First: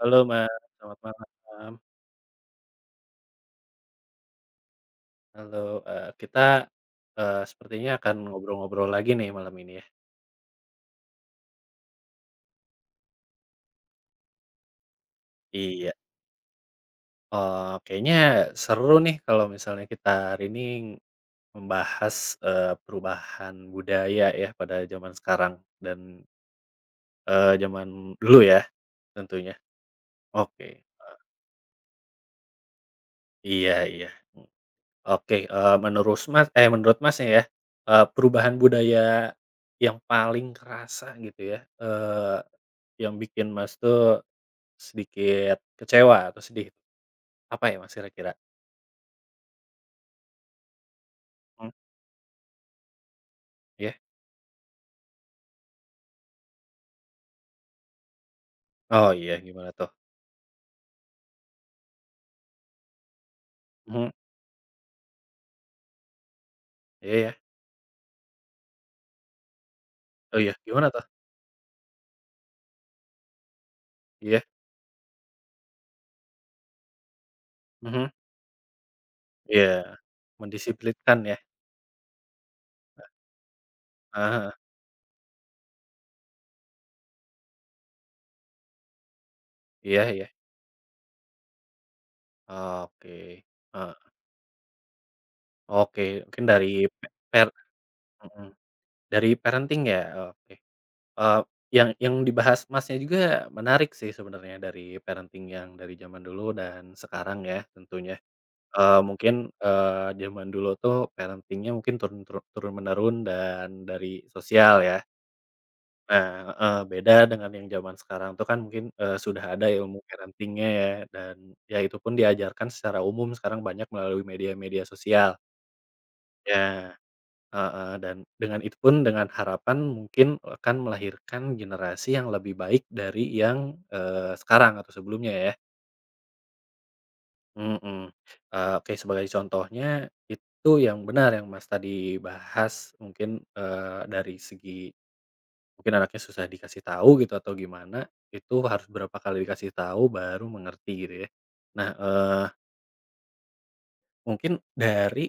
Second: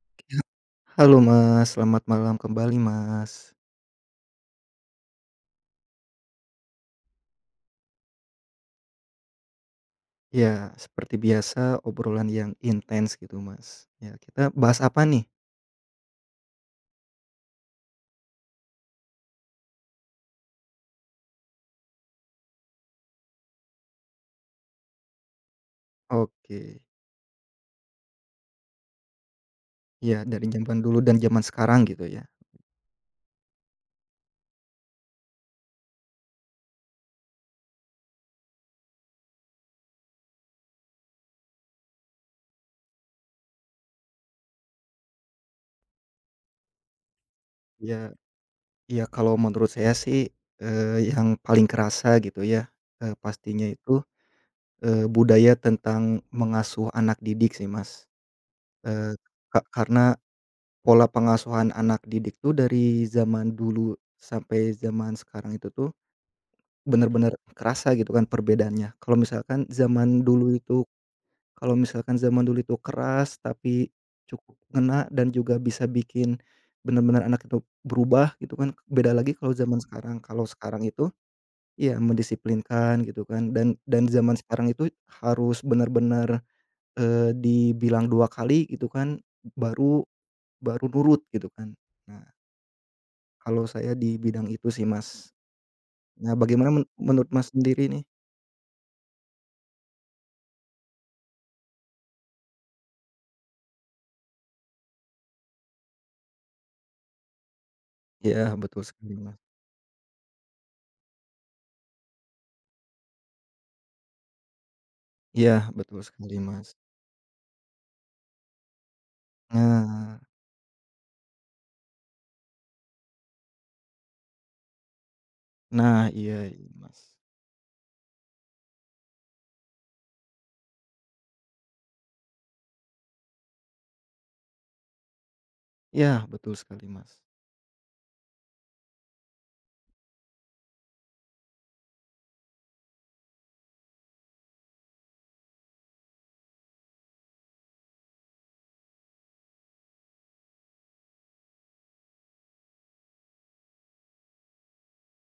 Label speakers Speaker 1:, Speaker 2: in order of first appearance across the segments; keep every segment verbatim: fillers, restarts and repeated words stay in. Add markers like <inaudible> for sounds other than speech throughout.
Speaker 1: Halo, Mas, selamat
Speaker 2: Halo Mas,
Speaker 1: malam.
Speaker 2: selamat malam kembali Mas.
Speaker 1: Halo, eee, kita, eee, sepertinya akan ngobrol-ngobrol lagi nih malam ini ya?
Speaker 2: Ya, seperti biasa obrolan yang intens gitu Mas. Ya, kita bahas apa nih?
Speaker 1: Iya, eee, kayaknya seru nih kalau misalnya kita hari ini membahas, eee, perubahan budaya ya pada zaman sekarang dan,
Speaker 2: Oke,
Speaker 1: eee, zaman dulu ya tentunya.
Speaker 2: ya dari
Speaker 1: Oke,
Speaker 2: zaman dulu dan
Speaker 1: eee,
Speaker 2: zaman sekarang gitu ya.
Speaker 1: iya iya. Oke, eee, menurus Mas eh, menurut Masnya ya, eee, perubahan budaya yang paling kerasa gitu ya, eee, yang bikin Mas tuh sedikit kecewa atau sedih, apa ya Mas
Speaker 2: Ya,
Speaker 1: kira-kira?
Speaker 2: ya kalau menurut saya sih, eee, yang paling
Speaker 1: Mmm,
Speaker 2: kerasa gitu ya, eee, pastinya
Speaker 1: iya?
Speaker 2: itu, eee, budaya tentang mengasuh anak didik sih Mas.
Speaker 1: Oh
Speaker 2: Eee,
Speaker 1: iya,
Speaker 2: ka
Speaker 1: gimana tuh?
Speaker 2: karena pola pengasuhan anak didik tuh dari zaman dulu
Speaker 1: Mhm,
Speaker 2: sampai zaman sekarang itu tuh
Speaker 1: iya ya.
Speaker 2: bener-bener kerasa gitu kan perbedaannya. Kalau misalkan zaman
Speaker 1: Oh iya,
Speaker 2: dulu
Speaker 1: gimana
Speaker 2: itu
Speaker 1: tuh?
Speaker 2: kalau misalkan zaman dulu itu keras, tapi
Speaker 1: Iya,
Speaker 2: cukup ngena dan juga bisa bikin benar-benar anak itu
Speaker 1: mhm,
Speaker 2: berubah gitu kan, beda lagi kalau zaman
Speaker 1: iya.
Speaker 2: sekarang. Kalau sekarang itu
Speaker 1: Mendisiplinkan ya?
Speaker 2: ya mendisiplinkan gitu kan, dan dan zaman
Speaker 1: Ah
Speaker 2: sekarang itu harus benar-benar eee, dibilang dua kali gitu kan,
Speaker 1: iya
Speaker 2: baru
Speaker 1: iya.
Speaker 2: baru nurut gitu kan. Nah,
Speaker 1: Oke,
Speaker 2: kalau saya
Speaker 1: heeh,
Speaker 2: di bidang itu sih, Mas.
Speaker 1: oke
Speaker 2: Nah,
Speaker 1: mungkin
Speaker 2: bagaimana men
Speaker 1: dari
Speaker 2: menurut
Speaker 1: per
Speaker 2: Mas sendiri nih?
Speaker 1: mhm, dari parenting ya? Oke. Eee, yang yang dibahas Masnya juga menarik sih sebenarnya dari parenting yang dari zaman dulu dan sekarang ya tentunya.
Speaker 2: Ya betul
Speaker 1: Eee,
Speaker 2: sekali,
Speaker 1: mungkin,
Speaker 2: Mas.
Speaker 1: eee, Zaman dulu tuh parentingnya mungkin turun turun turun menurun dan dari sosial ya.
Speaker 2: Iya, betul sekali,
Speaker 1: Nah
Speaker 2: Mas.
Speaker 1: heeh, beda dengan yang zaman sekarang tuh kan mungkin, eee, sudah ada ilmu
Speaker 2: Nah,
Speaker 1: parentingnya ya dan ya itu pun diajarkan secara umum sekarang banyak melalui media-media sosial.
Speaker 2: nah, iya iya,
Speaker 1: Ya.
Speaker 2: Mas.
Speaker 1: Heeh, dan dengan itu pun dengan harapan mungkin akan melahirkan generasi yang lebih baik dari yang, eee, sekarang atau sebelumnya ya.
Speaker 2: Iya, betul sekali, Mas.
Speaker 1: Mhm. Eee, oke sebagai contohnya itu yang benar yang Mas tadi bahas mungkin, eee, dari segi mungkin anaknya susah dikasih tahu gitu atau gimana, itu harus berapa kali dikasih tahu baru mengerti gitu ya. Nah, eee, mungkin dari,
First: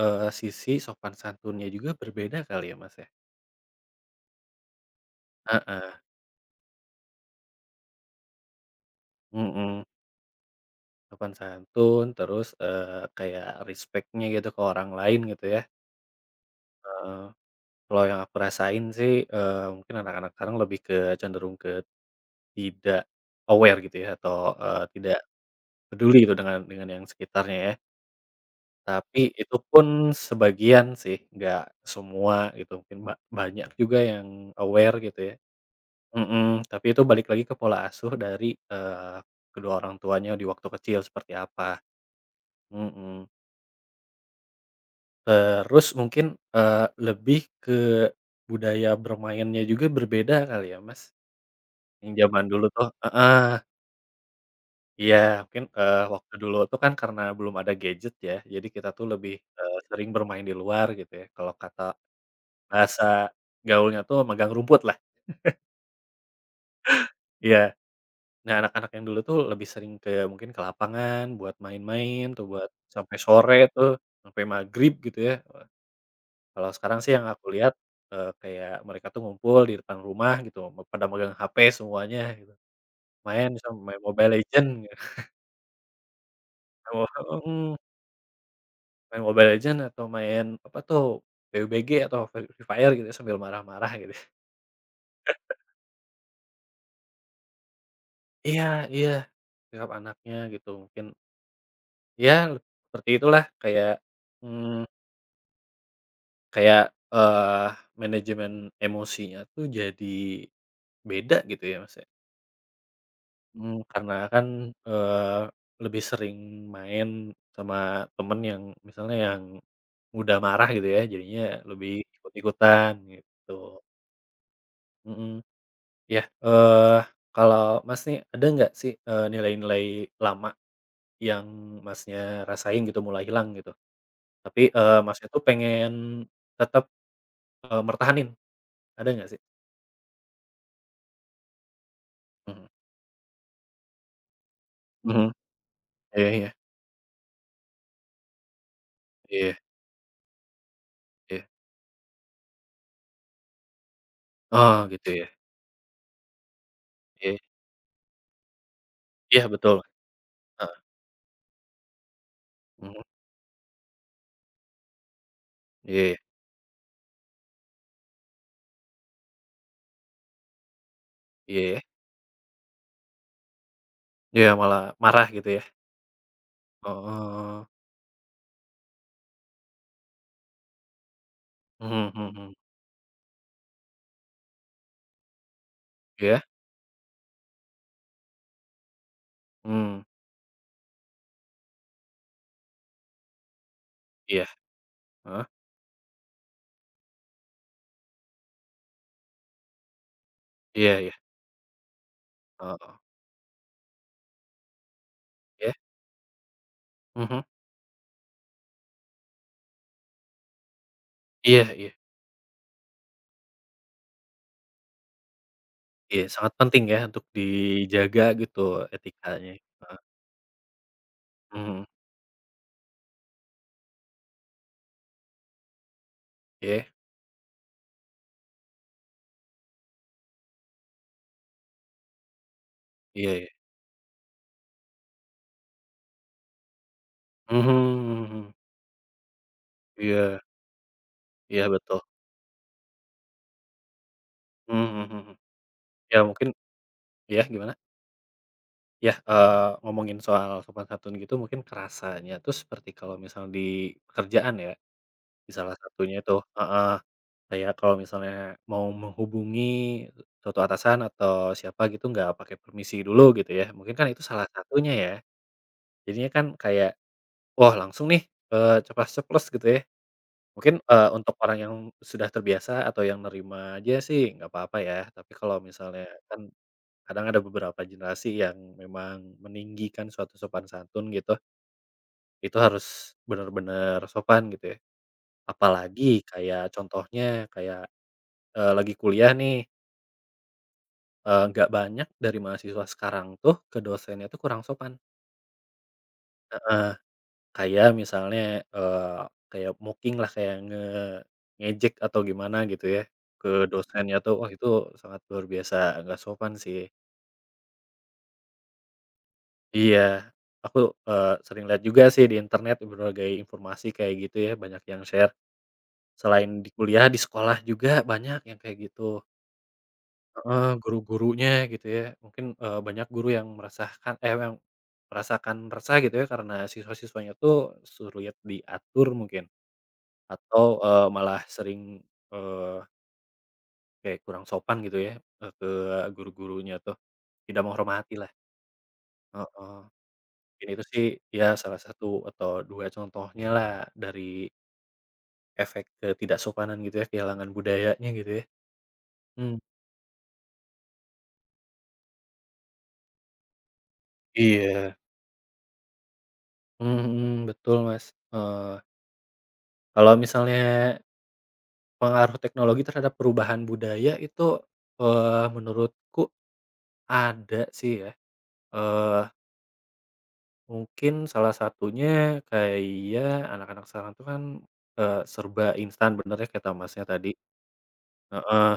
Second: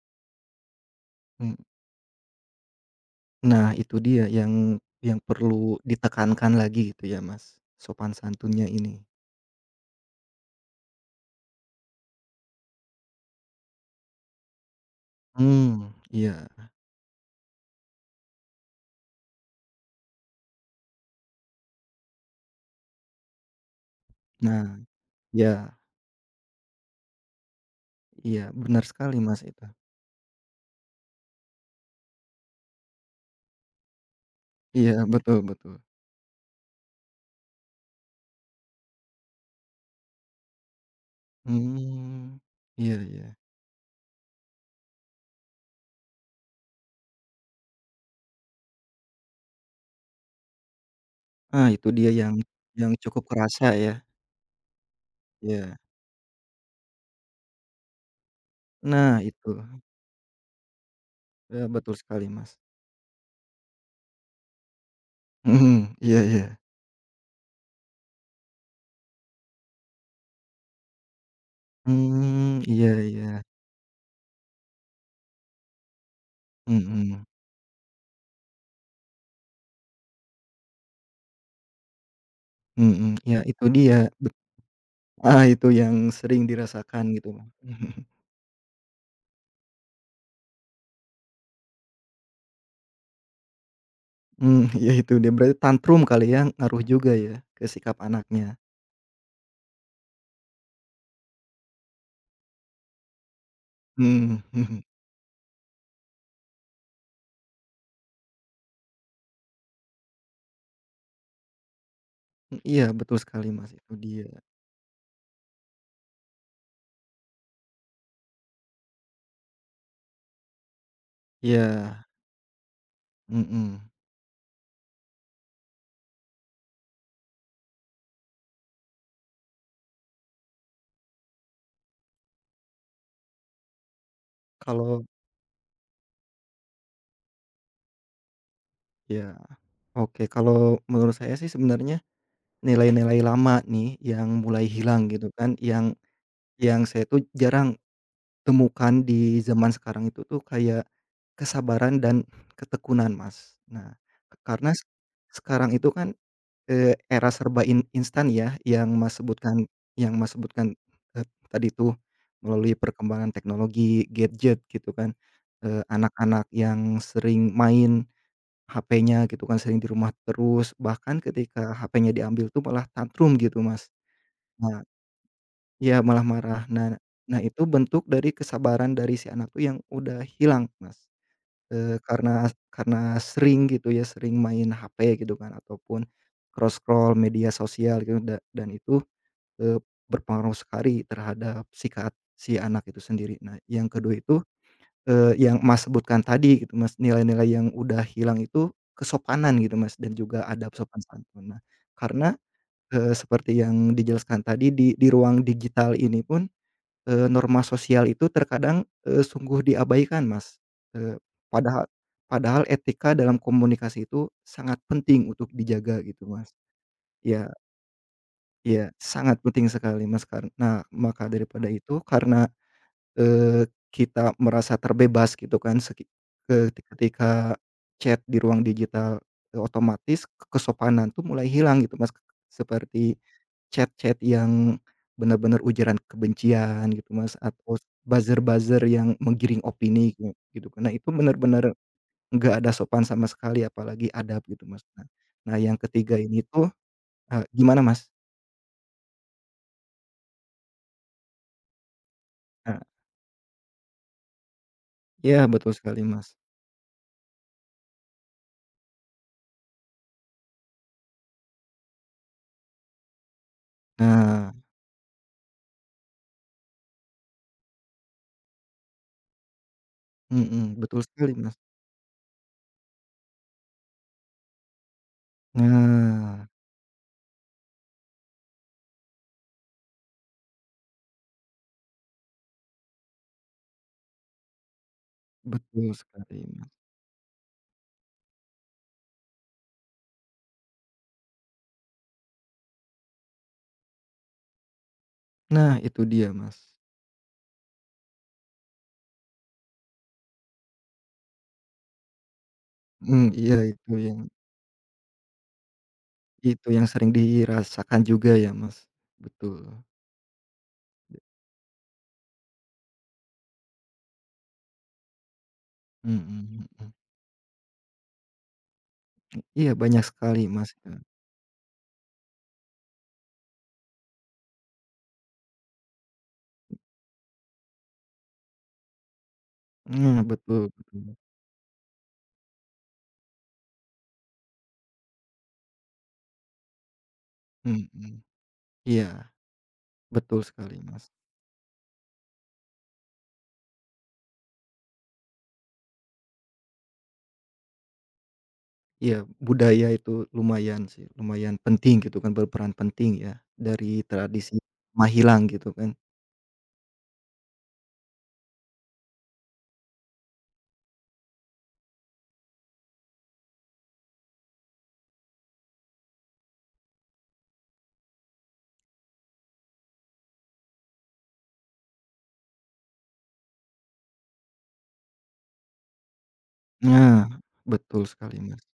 Speaker 1: eee, sisi sopan
Speaker 2: Mhm.
Speaker 1: santunnya juga berbeda kali ya, Mas, ya?
Speaker 2: Nah, itu dia yang yang perlu
Speaker 1: Heeh,
Speaker 2: ditekankan lagi gitu ya, Mas, sopan santunnya ini.
Speaker 1: mhm. Sopan santun, terus, eee, kayak respect-nya gitu ke orang lain gitu ya.
Speaker 2: Hmm, iya.
Speaker 1: Heeh, kalau yang aku rasain sih, eee, mungkin anak-anak sekarang lebih ke cenderung ke tidak aware gitu ya atau,
Speaker 2: Nah,
Speaker 1: eee, tidak
Speaker 2: iya
Speaker 1: peduli gitu dengan dengan yang sekitarnya ya.
Speaker 2: iya, benar sekali,
Speaker 1: Tapi
Speaker 2: Mas,
Speaker 1: itu
Speaker 2: itu.
Speaker 1: pun sebagian sih, nggak semua gitu, mungkin ba banyak juga yang aware
Speaker 2: Iya,
Speaker 1: gitu ya.
Speaker 2: betul betul.
Speaker 1: Mhm, tapi itu balik lagi ke pola asuh dari, eee, kedua orang tuanya di waktu kecil seperti apa.
Speaker 2: Hmm, iya
Speaker 1: Mhm.
Speaker 2: iya.
Speaker 1: Terus mungkin, eee, lebih ke budaya bermainnya juga berbeda kali ya, Mas?
Speaker 2: Ah, itu dia
Speaker 1: Yang
Speaker 2: yang
Speaker 1: zaman dulu tuh
Speaker 2: yang cukup
Speaker 1: heeh,
Speaker 2: kerasa ya.
Speaker 1: iya mungkin,
Speaker 2: Iya.
Speaker 1: eee, waktu dulu tuh kan karena belum ada gadget ya, jadi kita tuh
Speaker 2: Nah,
Speaker 1: lebih,
Speaker 2: itu.
Speaker 1: eee, sering bermain di luar gitu ya, kalau
Speaker 2: Eee,
Speaker 1: kata
Speaker 2: betul sekali, Mas.
Speaker 1: bahasa gaulnya tuh megang rumput lah,
Speaker 2: Hmm, iya iya.
Speaker 1: iya. Nah, anak-anak yang dulu tuh lebih sering ke mungkin ke lapangan buat main-main tuh
Speaker 2: Hmm,
Speaker 1: buat
Speaker 2: iya
Speaker 1: sampai
Speaker 2: iya.
Speaker 1: sore tuh, sampai maghrib gitu ya. Kalau
Speaker 2: Hmm,
Speaker 1: sekarang sih
Speaker 2: hmm.
Speaker 1: yang aku lihat, eee, kayak mereka tuh ngumpul di depan rumah gitu, me pada megang H P semuanya gitu,
Speaker 2: Mhm, ya
Speaker 1: main
Speaker 2: itu
Speaker 1: misal
Speaker 2: dia,
Speaker 1: main Mobile
Speaker 2: bet
Speaker 1: Legends gitu,
Speaker 2: ah, itu yang sering dirasakan gitu, Bang.
Speaker 1: mhm,
Speaker 2: <laughs>
Speaker 1: main Mobile Legends atau main apa tuh, P U B G atau Free Free Fire gitu ya, sambil marah-marah gitu <laughs> ya.
Speaker 2: Mmm, ya itu dia, berarti tantrum kali ya, ngaruh juga ya ke sikap anaknya.
Speaker 1: Iya iya, sikap anaknya gitu mungkin ya seperti itulah kayak,
Speaker 2: Mhm, mhm. M
Speaker 1: mmm,
Speaker 2: <laughs>
Speaker 1: kayak, eee, manajemen emosinya tuh jadi beda gitu ya, Mas, ya.
Speaker 2: iya, betul sekali, Mas,
Speaker 1: Mmm,
Speaker 2: itu
Speaker 1: karena
Speaker 2: dia.
Speaker 1: kan, eee, lebih sering main sama temen yang misalnya yang mudah marah gitu ya, jadinya lebih
Speaker 2: Iya,
Speaker 1: ikut-ikutan gitu,
Speaker 2: mhm.
Speaker 1: mhm. Iya, eee, kalau Mas nih ada nggak sih, eee, nilai-nilai lama yang Masnya rasain gitu mulai hilang gitu, tapi, eee,
Speaker 2: Kalau
Speaker 1: Masnya tuh pengen tetep, eee, mertahanin, ada nggak
Speaker 2: iya,
Speaker 1: sih?
Speaker 2: oke, kalau menurut saya sih sebenarnya
Speaker 1: Mhm,
Speaker 2: nilai-nilai lama nih yang mulai hilang
Speaker 1: mhm,
Speaker 2: gitu kan, yang
Speaker 1: iya iya
Speaker 2: yang saya tuh jarang temukan di
Speaker 1: iya
Speaker 2: zaman sekarang itu tuh kayak
Speaker 1: iya.
Speaker 2: kesabaran dan ketekunan, Mas. Nah, ke- karena
Speaker 1: Oh
Speaker 2: s-
Speaker 1: gitu ya,
Speaker 2: sekarang itu kan, eee, era
Speaker 1: iya
Speaker 2: serba in instan ya yang Mas
Speaker 1: iya
Speaker 2: sebutkan
Speaker 1: betul,
Speaker 2: yang Mas sebutkan,
Speaker 1: heeh,
Speaker 2: eee, tadi tuh melalui
Speaker 1: mhm,
Speaker 2: perkembangan teknologi, gadget gitu kan, eee,
Speaker 1: iya iya,
Speaker 2: anak-anak yang sering main H P-nya gitu kan, sering di rumah terus, bahkan
Speaker 1: iya.
Speaker 2: ketika
Speaker 1: Ya.
Speaker 2: H P-nya diambil tuh malah tantrum gitu, Mas.
Speaker 1: Iya, malah
Speaker 2: Nah,
Speaker 1: marah gitu ya?
Speaker 2: iya, malah marah. Nah nah itu
Speaker 1: Oh,
Speaker 2: bentuk dari kesabaran dari si anak tuh yang udah hilang, Mas. Eee,
Speaker 1: mhm mhm
Speaker 2: karena
Speaker 1: mhm,
Speaker 2: karena sering gitu ya, sering main H P gitu kan, ataupun
Speaker 1: iya,
Speaker 2: scroll-scroll media sosial gitu, da dan itu, eee,
Speaker 1: mmm,
Speaker 2: berpengaruh sekali terhadap sikap si anak itu sendiri. Nah, yang kedua itu,
Speaker 1: iya,
Speaker 2: eee,
Speaker 1: heeh,
Speaker 2: yang Mas sebutkan tadi gitu, Mas, nilai-nilai yang udah hilang itu kesopanan gitu, Mas, dan juga adab
Speaker 1: iya
Speaker 2: sopan
Speaker 1: iya,
Speaker 2: santun. Nah, karena,
Speaker 1: heeh,
Speaker 2: eee, seperti yang dijelaskan tadi di di ruang
Speaker 1: iya,
Speaker 2: digital ini pun, Eee,
Speaker 1: mhm,
Speaker 2: norma sosial itu terkadang, eee, sungguh diabaikan, Mas. Eee,
Speaker 1: iya
Speaker 2: padahal
Speaker 1: iya
Speaker 2: padahal etika dalam komunikasi itu sangat penting untuk dijaga
Speaker 1: iya,
Speaker 2: gitu, Mas.
Speaker 1: sangat penting ya untuk
Speaker 2: Iya
Speaker 1: dijaga gitu
Speaker 2: iya, sangat
Speaker 1: etikanya,
Speaker 2: penting
Speaker 1: heeh,
Speaker 2: sekali, Mas, kar nah, maka daripada
Speaker 1: mhm,
Speaker 2: itu karena, eee, kita merasa terbebas gitu kan seki eee,
Speaker 1: iya
Speaker 2: ketika chat di ruang digital, eee, otomatis kesopanan tuh mulai hilang gitu, Mas, seperti
Speaker 1: iya iya,
Speaker 2: chat-chat yang benar-benar ujaran kebencian gitu, Mas,
Speaker 1: mhm
Speaker 2: atau
Speaker 1: mhm,
Speaker 2: buzzer-buzzer yang menggiring opini gi
Speaker 1: iya
Speaker 2: gitu kan. Nah, itu
Speaker 1: iya
Speaker 2: benar-benar
Speaker 1: betul,
Speaker 2: nggak ada sopan sama sekali, apalagi adab gitu, Mas.
Speaker 1: mhm
Speaker 2: Nah
Speaker 1: mhm, mhm.
Speaker 2: nah, yang
Speaker 1: Ya
Speaker 2: ketiga ini
Speaker 1: mungkin
Speaker 2: tuh eee,
Speaker 1: iya gimana?
Speaker 2: gimana, Mas?
Speaker 1: Iya, eee, ngomongin soal sopan santun gitu mungkin kerasanya tuh
Speaker 2: Eee,
Speaker 1: seperti kalau misal di pekerjaan ya.
Speaker 2: iya betul
Speaker 1: Salah
Speaker 2: sekali,
Speaker 1: satunya
Speaker 2: Mas.
Speaker 1: tuh heeh, kayak kalau misalnya mau menghubungi suatu atasan atau siapa gitu nggak pakai permisi dulu gitu ya, mungkin kan itu salah
Speaker 2: Nah,
Speaker 1: satunya ya. Jadinya kan kayak, wah langsung nih, eee, ceplas-ceplos gitu ya.
Speaker 2: mhm,
Speaker 1: Mungkin,
Speaker 2: betul
Speaker 1: eee,
Speaker 2: sekali,
Speaker 1: untuk
Speaker 2: Mas.
Speaker 1: orang yang sudah terbiasa atau yang nerima aja sih nggak apa-apa ya, tapi kalau misalnya
Speaker 2: Nah,
Speaker 1: kan kadang ada beberapa generasi yang memang meninggikan suatu sopan santun gitu, itu harus benar-benar sopan gitu ya.
Speaker 2: betul
Speaker 1: Apalagi
Speaker 2: sekali,
Speaker 1: kayak
Speaker 2: Mas.
Speaker 1: contohnya kayak Eee, lagi kuliah nih, eee, nggak banyak dari mahasiswa sekarang tuh ke dosennya tuh kurang sopan.
Speaker 2: Nah, itu dia, Mas.
Speaker 1: Heeh, kayak misalnya, eee, kayak mocking lah, kayak nge ngejek atau gimana gitu ya,
Speaker 2: Mhm,
Speaker 1: ke
Speaker 2: iya itu
Speaker 1: dosennya
Speaker 2: yang
Speaker 1: tuh, wah itu sangat luar biasa nggak sopan
Speaker 2: itu
Speaker 1: sih.
Speaker 2: yang sering dirasakan juga ya, Mas. Betul.
Speaker 1: Iya, aku, eee, sering lihat juga sih di internet berbagai informasi kayak gitu ya, banyak yang share. Selain
Speaker 2: Mhm
Speaker 1: di
Speaker 2: mhm.
Speaker 1: kuliah, di sekolah juga banyak yang kayak gitu.
Speaker 2: Iya, banyak sekali,
Speaker 1: Heeh,
Speaker 2: Mas, ya.
Speaker 1: guru-gurunya gitu ya, mungkin, eee, banyak guru yang merasakan eh, yang merasakan resah gitu ya karena siswa-siswanya tuh sulit diatur mungkin
Speaker 2: Mmm,
Speaker 1: atau,
Speaker 2: betul
Speaker 1: eee,
Speaker 2: betul,
Speaker 1: malah sering, eee, kayak kurang sopan gitu ya, eee, ke guru-gurunya tuh, tidak
Speaker 2: mhm.
Speaker 1: menghormati lah,
Speaker 2: Iya,
Speaker 1: heeh.
Speaker 2: betul
Speaker 1: Mungkin
Speaker 2: sekali,
Speaker 1: itu sih
Speaker 2: Mas.
Speaker 1: ya salah satu atau dua contohnya lah dari efek ketidaksopanan gitu ya, kehilangan budayanya gitu ya.
Speaker 2: Iya,
Speaker 1: Mmm,
Speaker 2: budaya itu lumayan sih, lumayan penting gitu kan, berperan penting ya, dari tradisi
Speaker 1: iya,
Speaker 2: mah hilang gitu kan.
Speaker 1: mhm mhm, betul Mas, eee, kalau misalnya pengaruh teknologi terhadap perubahan budaya itu, eee, menurutku ada sih ya, eee, mungkin salah satunya kayak ya anak-anak sekarang tuh kan, eee, serba instan bener ya kata Masnya
Speaker 2: Nah,
Speaker 1: tadi
Speaker 2: betul sekali, Mas.
Speaker 1: heeh,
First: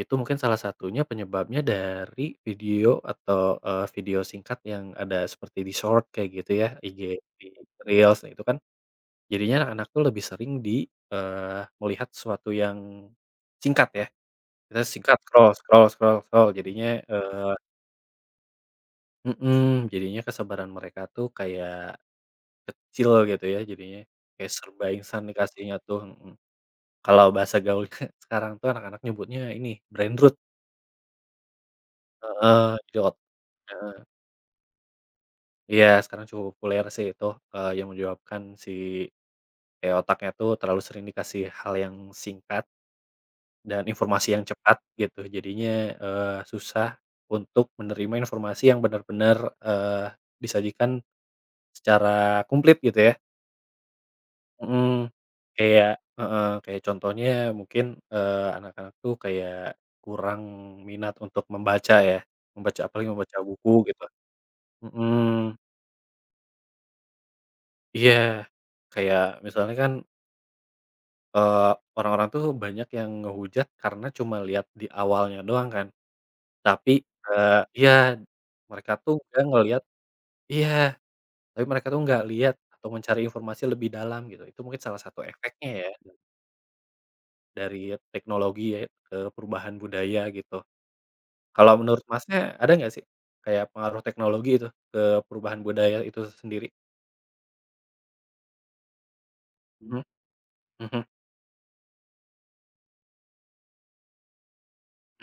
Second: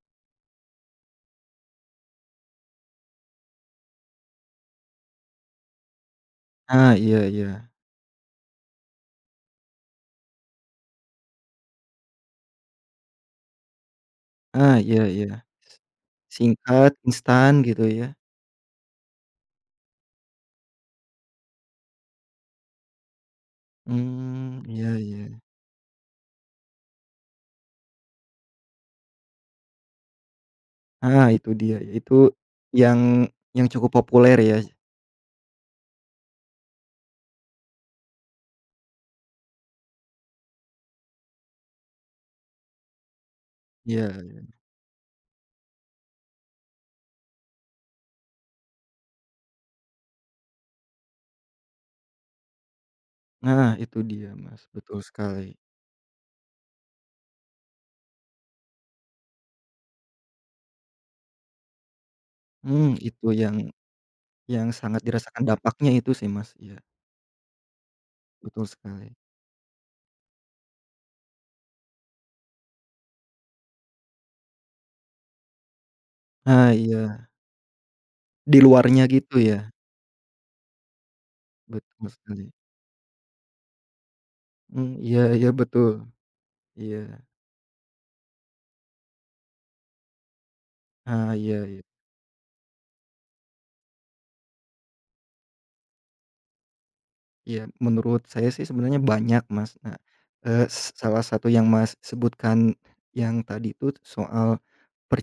Speaker 1: itu mungkin salah satunya penyebabnya dari video atau, eee, video singkat yang ada seperti di short kayak gitu ya,
Speaker 2: Ah,
Speaker 1: I G
Speaker 2: iya
Speaker 1: di
Speaker 2: iya.
Speaker 1: Reels nah itu kan jadinya anak-anak tuh lebih sering di eee, melihat sesuatu yang singkat ya.
Speaker 2: Ah,
Speaker 1: Kita
Speaker 2: iya
Speaker 1: singkat
Speaker 2: iya.
Speaker 1: scroll scroll scroll scroll
Speaker 2: Singkat,
Speaker 1: jadinya, eee
Speaker 2: instan gitu ya.
Speaker 1: mhm, jadinya kesabaran mereka tuh kayak kecil gitu ya jadinya, kayak
Speaker 2: Mmm,
Speaker 1: serba
Speaker 2: iya iya.
Speaker 1: instan dikasihnya tuh, mhm. Kalau bahasa gaulnya <laughs> sekarang tuh anak-anak nyebutnya ini brainroot,
Speaker 2: Ah, itu dia, itu
Speaker 1: heeh, jadi ot
Speaker 2: yang yang cukup
Speaker 1: heeh,
Speaker 2: populer ya.
Speaker 1: iya sekarang cukup populer sih itu, eee, yang menyebabkan si kayak otaknya tuh terlalu sering dikasih hal yang singkat dan
Speaker 2: Iya
Speaker 1: informasi yang
Speaker 2: iya.
Speaker 1: cepat gitu jadinya, eee, susah untuk menerima informasi yang benar-benar, eee, disajikan secara komplit gitu ya?
Speaker 2: Nah, itu dia, Mas,
Speaker 1: Mhm,
Speaker 2: betul sekali.
Speaker 1: kayak heeh, kayak contohnya mungkin, eee, anak-anak tuh kayak kurang minat untuk membaca ya, membaca
Speaker 2: Mmm,
Speaker 1: apalagi
Speaker 2: itu
Speaker 1: membaca
Speaker 2: yang
Speaker 1: buku gitu.
Speaker 2: yang sangat dirasakan
Speaker 1: Mhm,
Speaker 2: dampaknya itu sih, Mas, iya,
Speaker 1: iya,
Speaker 2: betul sekali.
Speaker 1: kayak misalnya kan, eee, orang-orang tuh banyak yang ngehujat karena cuma lihat di awalnya doang kan,
Speaker 2: Nah,
Speaker 1: tapi,
Speaker 2: iya,
Speaker 1: eee iya,
Speaker 2: di
Speaker 1: mereka
Speaker 2: luarnya
Speaker 1: tuh
Speaker 2: gitu
Speaker 1: nggak
Speaker 2: ya?
Speaker 1: ngelihat iya, tapi mereka tuh
Speaker 2: Betul
Speaker 1: nggak
Speaker 2: sekali.
Speaker 1: lihat atau mencari informasi lebih dalam gitu, itu mungkin
Speaker 2: Mmm,
Speaker 1: salah satu
Speaker 2: iya iya,
Speaker 1: efeknya ya.
Speaker 2: betul, iya.
Speaker 1: Dari teknologi ya, ke perubahan budaya gitu.
Speaker 2: Ah, iya
Speaker 1: Kalau
Speaker 2: iya,
Speaker 1: menurut Masnya ada nggak sih kayak pengaruh teknologi itu ke perubahan budaya itu sendiri?
Speaker 2: iya, menurut saya sih sebenarnya banyak, Mas. Nah,
Speaker 1: Mhm
Speaker 2: eee, s
Speaker 1: mhm
Speaker 2: salah satu yang Mas sebutkan yang tadi itu soal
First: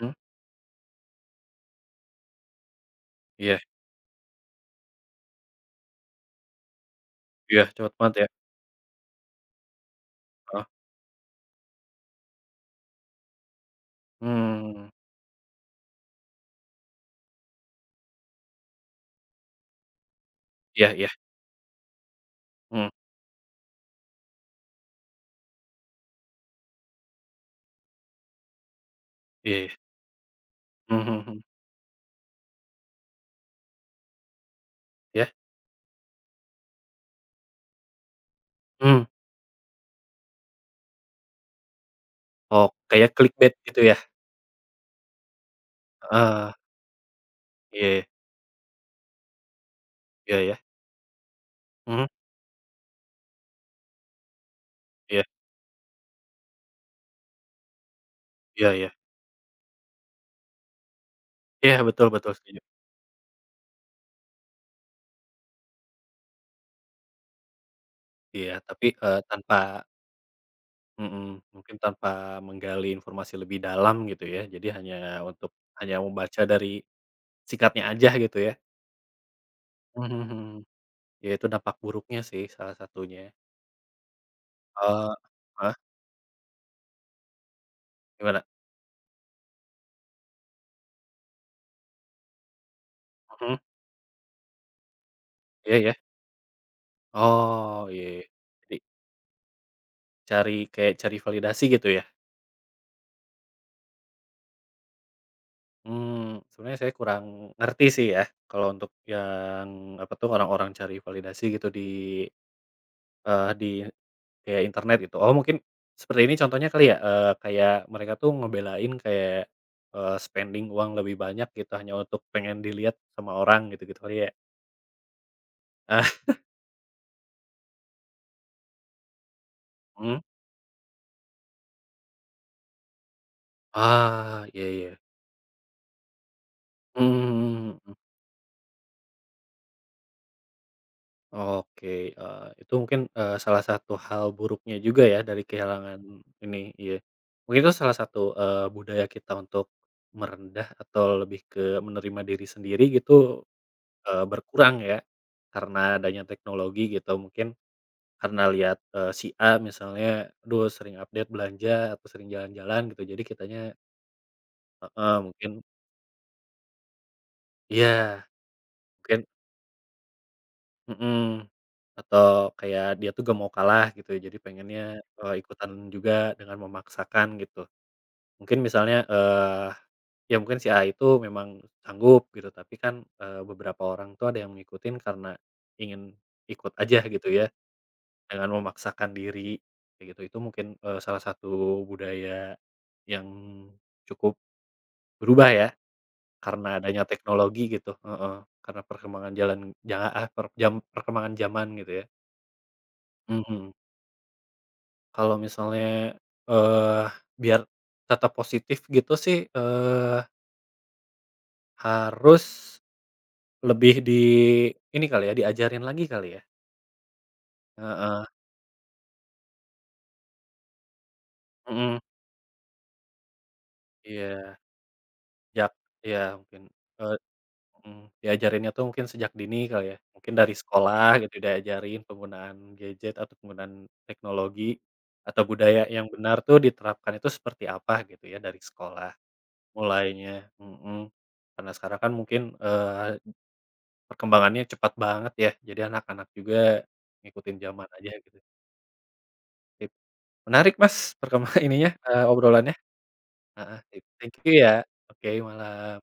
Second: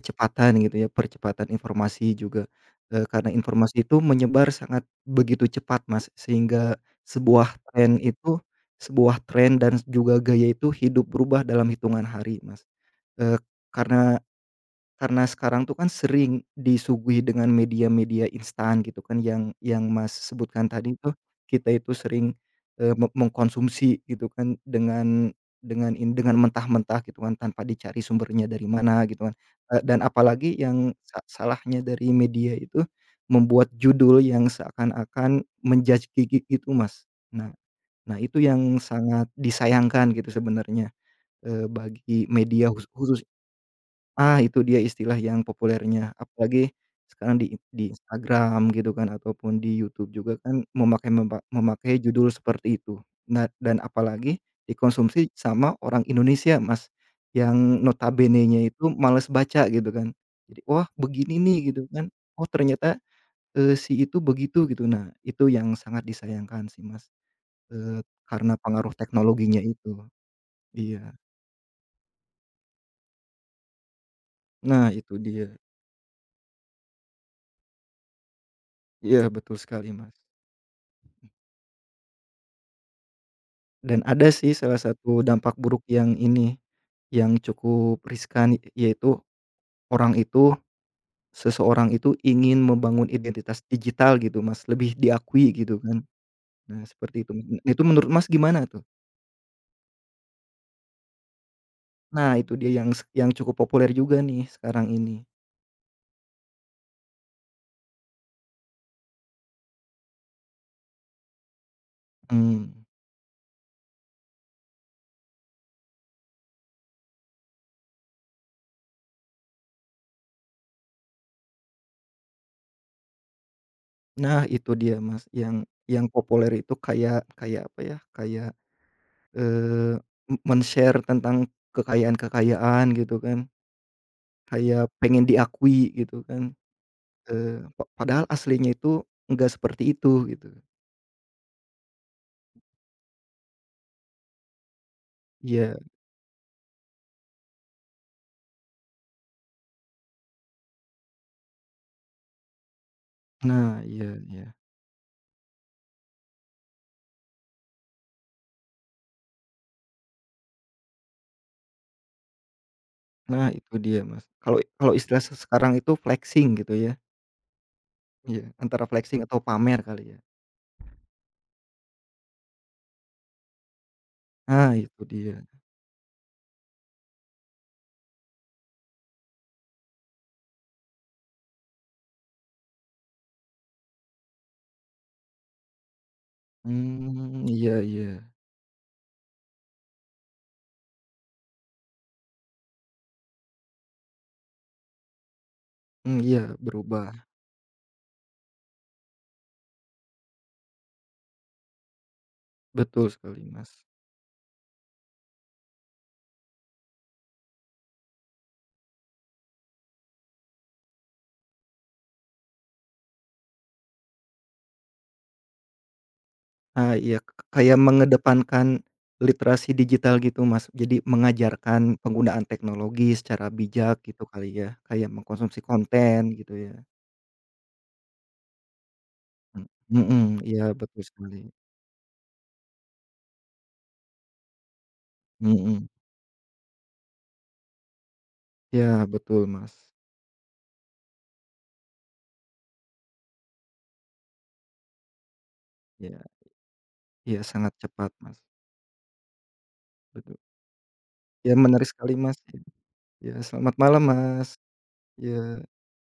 Speaker 1: mhm.
Speaker 2: gitu ya, percepatan informasi juga, eee, karena
Speaker 1: Iya
Speaker 2: informasi itu menyebar sangat begitu cepat Mas, sehingga sebuah
Speaker 1: iya, cepet
Speaker 2: tren
Speaker 1: banget ya,
Speaker 2: itu sebuah tren dan juga gaya
Speaker 1: heeh,
Speaker 2: itu hidup berubah dalam hitungan hari Mas, eee, karena
Speaker 1: mmm,
Speaker 2: karena sekarang tuh kan sering disuguhi dengan media-media instan gitu kan yang yang Mas sebutkan
Speaker 1: iya
Speaker 2: tadi
Speaker 1: iya,
Speaker 2: tuh, kita itu sering,
Speaker 1: mhm,
Speaker 2: eee, meng mengkonsumsi gitu kan dengan dengan in dengan mentah-mentah gitu kan tanpa dicari sumbernya dari mana gitu kan,
Speaker 1: iya iya,
Speaker 2: eee, dan apalagi yang
Speaker 1: mhm
Speaker 2: sa
Speaker 1: mhm mhm,
Speaker 2: salahnya dari media itu membuat judul yang
Speaker 1: iya,
Speaker 2: seakan-akan men-judge gigi gitu Mas. Nah nah itu yang
Speaker 1: mmm,
Speaker 2: sangat disayangkan gitu sebenarnya, eee, bagi
Speaker 1: oh
Speaker 2: media
Speaker 1: kayak
Speaker 2: khusus.
Speaker 1: clickbait gitu ya?
Speaker 2: Ah, itu dia istilah yang populernya,
Speaker 1: Heeh,
Speaker 2: apalagi sekarang di di
Speaker 1: iya iya
Speaker 2: Instagram gitu kan ataupun di YouTube
Speaker 1: iya,
Speaker 2: juga
Speaker 1: ya,
Speaker 2: kan memakai mema memakai
Speaker 1: mhm,
Speaker 2: judul seperti itu. Nah, dan apalagi
Speaker 1: iya
Speaker 2: dikonsumsi sama orang Indonesia, Mas, yang notabenenya
Speaker 1: iya iya,
Speaker 2: itu males baca gitu kan. Jadi, "Wah, begini nih,"
Speaker 1: iya
Speaker 2: gitu
Speaker 1: betul
Speaker 2: kan,
Speaker 1: betul
Speaker 2: "Oh,
Speaker 1: setuju.
Speaker 2: ternyata, eee, si itu begitu," gitu. Nah, itu yang sangat disayangkan sih, Mas, eee,
Speaker 1: Iya
Speaker 2: karena
Speaker 1: tapi,
Speaker 2: pengaruh
Speaker 1: eee, tanpa
Speaker 2: teknologinya itu. Iya.
Speaker 1: mhm, mungkin tanpa menggali informasi lebih dalam gitu ya, jadi
Speaker 2: Nah,
Speaker 1: hanya
Speaker 2: itu
Speaker 1: untuk
Speaker 2: dia.
Speaker 1: hanya membaca dari sikatnya aja gitu ya?
Speaker 2: Iya, betul sekali,
Speaker 1: Mhm
Speaker 2: Mas.
Speaker 1: mhm. Ya itu dampak buruknya sih salah satunya.
Speaker 2: Dan ada sih salah
Speaker 1: Eh
Speaker 2: satu dampak
Speaker 1: heeh,
Speaker 2: buruk yang ini, yang cukup
Speaker 1: gimana?
Speaker 2: riskan, y- yaitu orang itu seseorang itu ingin membangun
Speaker 1: Mhm,
Speaker 2: identitas digital gitu Mas, lebih diakui
Speaker 1: iya
Speaker 2: gitu
Speaker 1: iya.
Speaker 2: kan. Nah seperti itu, m itu
Speaker 1: Oh, iya
Speaker 2: menurut
Speaker 1: iya.
Speaker 2: Mas gimana
Speaker 1: Jadi
Speaker 2: tuh?
Speaker 1: cari kayak cari validasi gitu ya?
Speaker 2: Nah itu dia yang s yang cukup populer juga nih sekarang ini,
Speaker 1: Mmm, sebenarnya saya kurang ngerti sih ya kalau untuk yang apa tuh orang-orang cari validasi gitu di,
Speaker 2: mmm.
Speaker 1: eee, di kayak internet gitu. Oh mungkin seperti ini contohnya kali ya, eee, kayak mereka tuh ngebelain kayak, eee, spending uang lebih banyak gitu hanya untuk pengen dilihat sama orang gitu-gitu kali ya?
Speaker 2: Nah itu dia Mas, yang yang
Speaker 1: Ah, <laughs>
Speaker 2: populer itu kayak kayak apa ya, kayak, eee,
Speaker 1: mhm.
Speaker 2: m men-share tentang kekayaan-kekayaan gitu kan,
Speaker 1: Ah, iya
Speaker 2: kayak
Speaker 1: iya.
Speaker 2: pengen diakui gitu kan.
Speaker 1: Mhm
Speaker 2: Eee,
Speaker 1: mhm
Speaker 2: pa
Speaker 1: mhm.
Speaker 2: padahal aslinya itu enggak seperti itu gitu.
Speaker 1: Oke, eee, itu mungkin, eee, salah satu hal buruknya juga ya dari
Speaker 2: Iya.
Speaker 1: kehilangan ini, iya. Mungkin itu salah satu, eee, budaya kita untuk merendah atau lebih ke menerima diri sendiri gitu,
Speaker 2: Nah iya
Speaker 1: eee,
Speaker 2: iya.
Speaker 1: berkurang ya karena adanya teknologi gitu mungkin karena lihat, eee, si A misalnya, aduh sering update belanja atau sering jalan-jalan gitu, jadi
Speaker 2: Nah
Speaker 1: kitanya
Speaker 2: itu dia Mas. Kalau kalau
Speaker 1: heeh,
Speaker 2: istilah se
Speaker 1: mungkin
Speaker 2: sekarang itu flexing gitu ya.
Speaker 1: iya,
Speaker 2: Iya, antara
Speaker 1: mungkin
Speaker 2: flexing atau pamer kali ya.
Speaker 1: mhm, atau kayak dia tuh gak mau kalah gitu, jadi
Speaker 2: Ah
Speaker 1: pengennya,
Speaker 2: itu
Speaker 1: eee,
Speaker 2: dia.
Speaker 1: ikutan juga dengan memaksakan gitu. Mungkin misalnya, eee, ya mungkin si A itu memang sanggup gitu, tapi kan, eee, beberapa orang tuh ada yang ngikutin karena ingin ikut aja gitu
Speaker 2: Mmm,
Speaker 1: ya.
Speaker 2: iya iya.
Speaker 1: Dengan memaksakan diri, kayak gitu. Itu mungkin, eee, salah satu budaya yang cukup berubah ya,
Speaker 2: Mmm, iya
Speaker 1: karena adanya
Speaker 2: berubah.
Speaker 1: teknologi gitu heeh, karena perkembangan jalan jangan ah, per jam perkembangan zaman gitu ya.
Speaker 2: Betul sekali Mas.
Speaker 1: Mhm. Kalau misalnya, eee, biar tetap positif gitu sih, eee, harus lebih di ini kali ya, diajarin lagi kali ya?
Speaker 2: Ah iya, k kayak
Speaker 1: Heeh,
Speaker 2: mengedepankan literasi digital gitu Mas. Jadi mengajarkan
Speaker 1: mhm,
Speaker 2: penggunaan teknologi secara bijak gitu kali
Speaker 1: iya,
Speaker 2: ya, kayak mengkonsumsi
Speaker 1: jak iya
Speaker 2: konten gitu
Speaker 1: mungkin,
Speaker 2: ya.
Speaker 1: eh, mmm, diajarinnya tuh mungkin sejak dini kali ya?
Speaker 2: Mhm mhm,
Speaker 1: Mungkin dari
Speaker 2: iya betul
Speaker 1: sekolah gitu
Speaker 2: sekali.
Speaker 1: diajarin penggunaan gadget atau penggunaan teknologi, atau budaya
Speaker 2: Mhm.
Speaker 1: yang benar tuh diterapkan itu seperti apa gitu ya dari
Speaker 2: Ya
Speaker 1: sekolah
Speaker 2: betul, Mas.
Speaker 1: mulainya, mhm. Karena sekarang kan mungkin, eee, perkembangannya cepat banget ya, jadi
Speaker 2: Ya,
Speaker 1: anak-anak juga
Speaker 2: ya
Speaker 1: ngikutin
Speaker 2: sangat
Speaker 1: zaman aja
Speaker 2: cepat, Mas,
Speaker 1: gitu, sip.
Speaker 2: betul.
Speaker 1: Menarik Mas perkemba
Speaker 2: Ya
Speaker 1: <laughs>
Speaker 2: menarik
Speaker 1: ininya,
Speaker 2: sekali,
Speaker 1: eee,
Speaker 2: Mas, ya.
Speaker 1: obrolannya,
Speaker 2: Ya selamat
Speaker 1: heeh, sip,
Speaker 2: malam,
Speaker 1: thank you
Speaker 2: Mas.
Speaker 1: ya, oke
Speaker 2: Ya.
Speaker 1: malam.